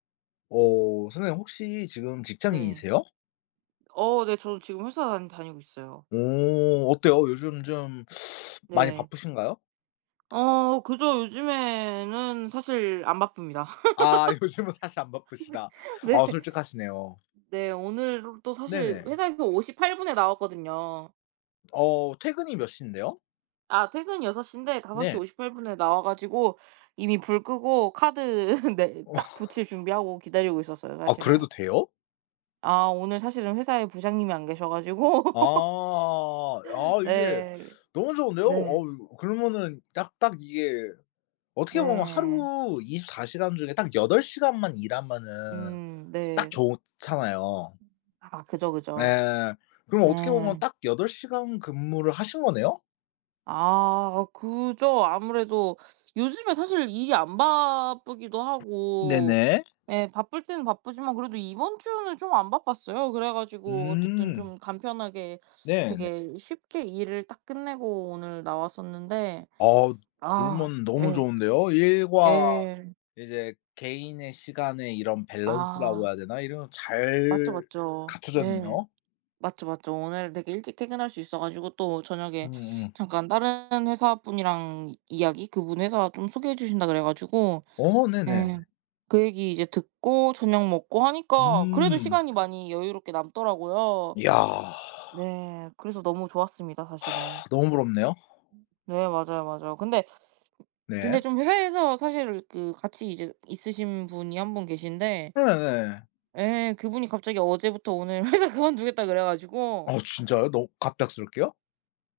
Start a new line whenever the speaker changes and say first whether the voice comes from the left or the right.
left: 어 선생님 혹시 지금
right: 네.
left: 직장인이세요?
right: 어 네. 저는 지금 회사 다니고 있어요.
left: 오 어때요? 요즘 좀 많이
right: 네.
left: 바쁘신가요?
right: 어 그죠. 요즘에는 사실 안 바쁩니다.
left: 아 요즘은 사실 안 바쁘시다.
right: 네.
left: 아
right: 네.
left: 솔직하시네요.
right: 네. 오늘 또 사실
left: 네네.
right: 회사에서 58 분에 나왔거든요.
left: 어 퇴근이 몇 신데요?
right: 아 퇴근이 6:00 인데 다섯 시
left: 네.
right: 오십 팔분 에 나와 가지고 이미 불 끄고 카드 네. 딱
left: 어.
right: 붙일 준비하고 기다리고 있었어요.
left: 아
right: 사실은.
left: 그래도 돼요?
right: 아 오늘 사실은 회사에 부장님이 안 계셔 가지고
left: 아. 아 이게
right: 네.
left: 너무 좋은데요?
right: 네.
left: 어우 그러면은 딱, 딱 이게 어떻게 보면
right: 네.
left: 하루 24 시간 중에 딱 8 시간만 일하면은
right: 음
left: 딱
right: 네.
left: 좋잖아요.
right: 아 그죠, 그죠.
left: 네. 그럼 어떻게 보면
right: 네.
left: 딱 8 시간 근무를 하신 거네요?
right: 아 그죠. 아무래도 요즘에 사실 일이 안 바쁘기도 하고
left: 네네.
right: 예 바쁠 땐 바쁘지만 그래도 이번 주는 좀 안 바빴어요. 그래 가지고 어쨌든
left: 음.
right: 좀 간편하게
left: 네네.
right: 되게 쉽게 일을 딱 끝내고 오늘 나왔었는데
left: 아
right: 아
left: 그러면 너무
right: 예.
left: 좋은데요. 일과
right: 예.
left: 이제 개인의 시간의 이런 밸런스라고
right: 아.
left: 해야 되나 이런
right: 맞죠,
left: 잘
right: 맞죠. 예.
left: 갖춰졌네요?
right: 맞죠, 맞죠. 오늘 되게 일찍 퇴근할 수 있어 가지고 또 저녁에
left: 음음.
right: 잠깐 다른 회사 분이랑 이 이야기 그분 회사 좀 소개해 주신다 그래 가지고
left: 어 네네.
right: 예 그 얘기 이제 듣고 저녁 먹고 하니까 그래도
left: 음.
right: 시간이 많이 여유롭게 남더라고요.
left: 이야.
right: 네. 그래서 너무 좋았습니다 사실은.
left: 너무 부럽네요.
right: 네 맞아요, 맞아요. 근데,
left: 네.
right: 근데 좀 회사에서 사실 그 같이 이제 있으신 분이 한 분 계신데
left: 네네.
right: 예 그분이 갑자기 어제부터 오늘 회사 그만두겠다 그래 가지고
left: 아 진짜요? 너 갑작스럽게요?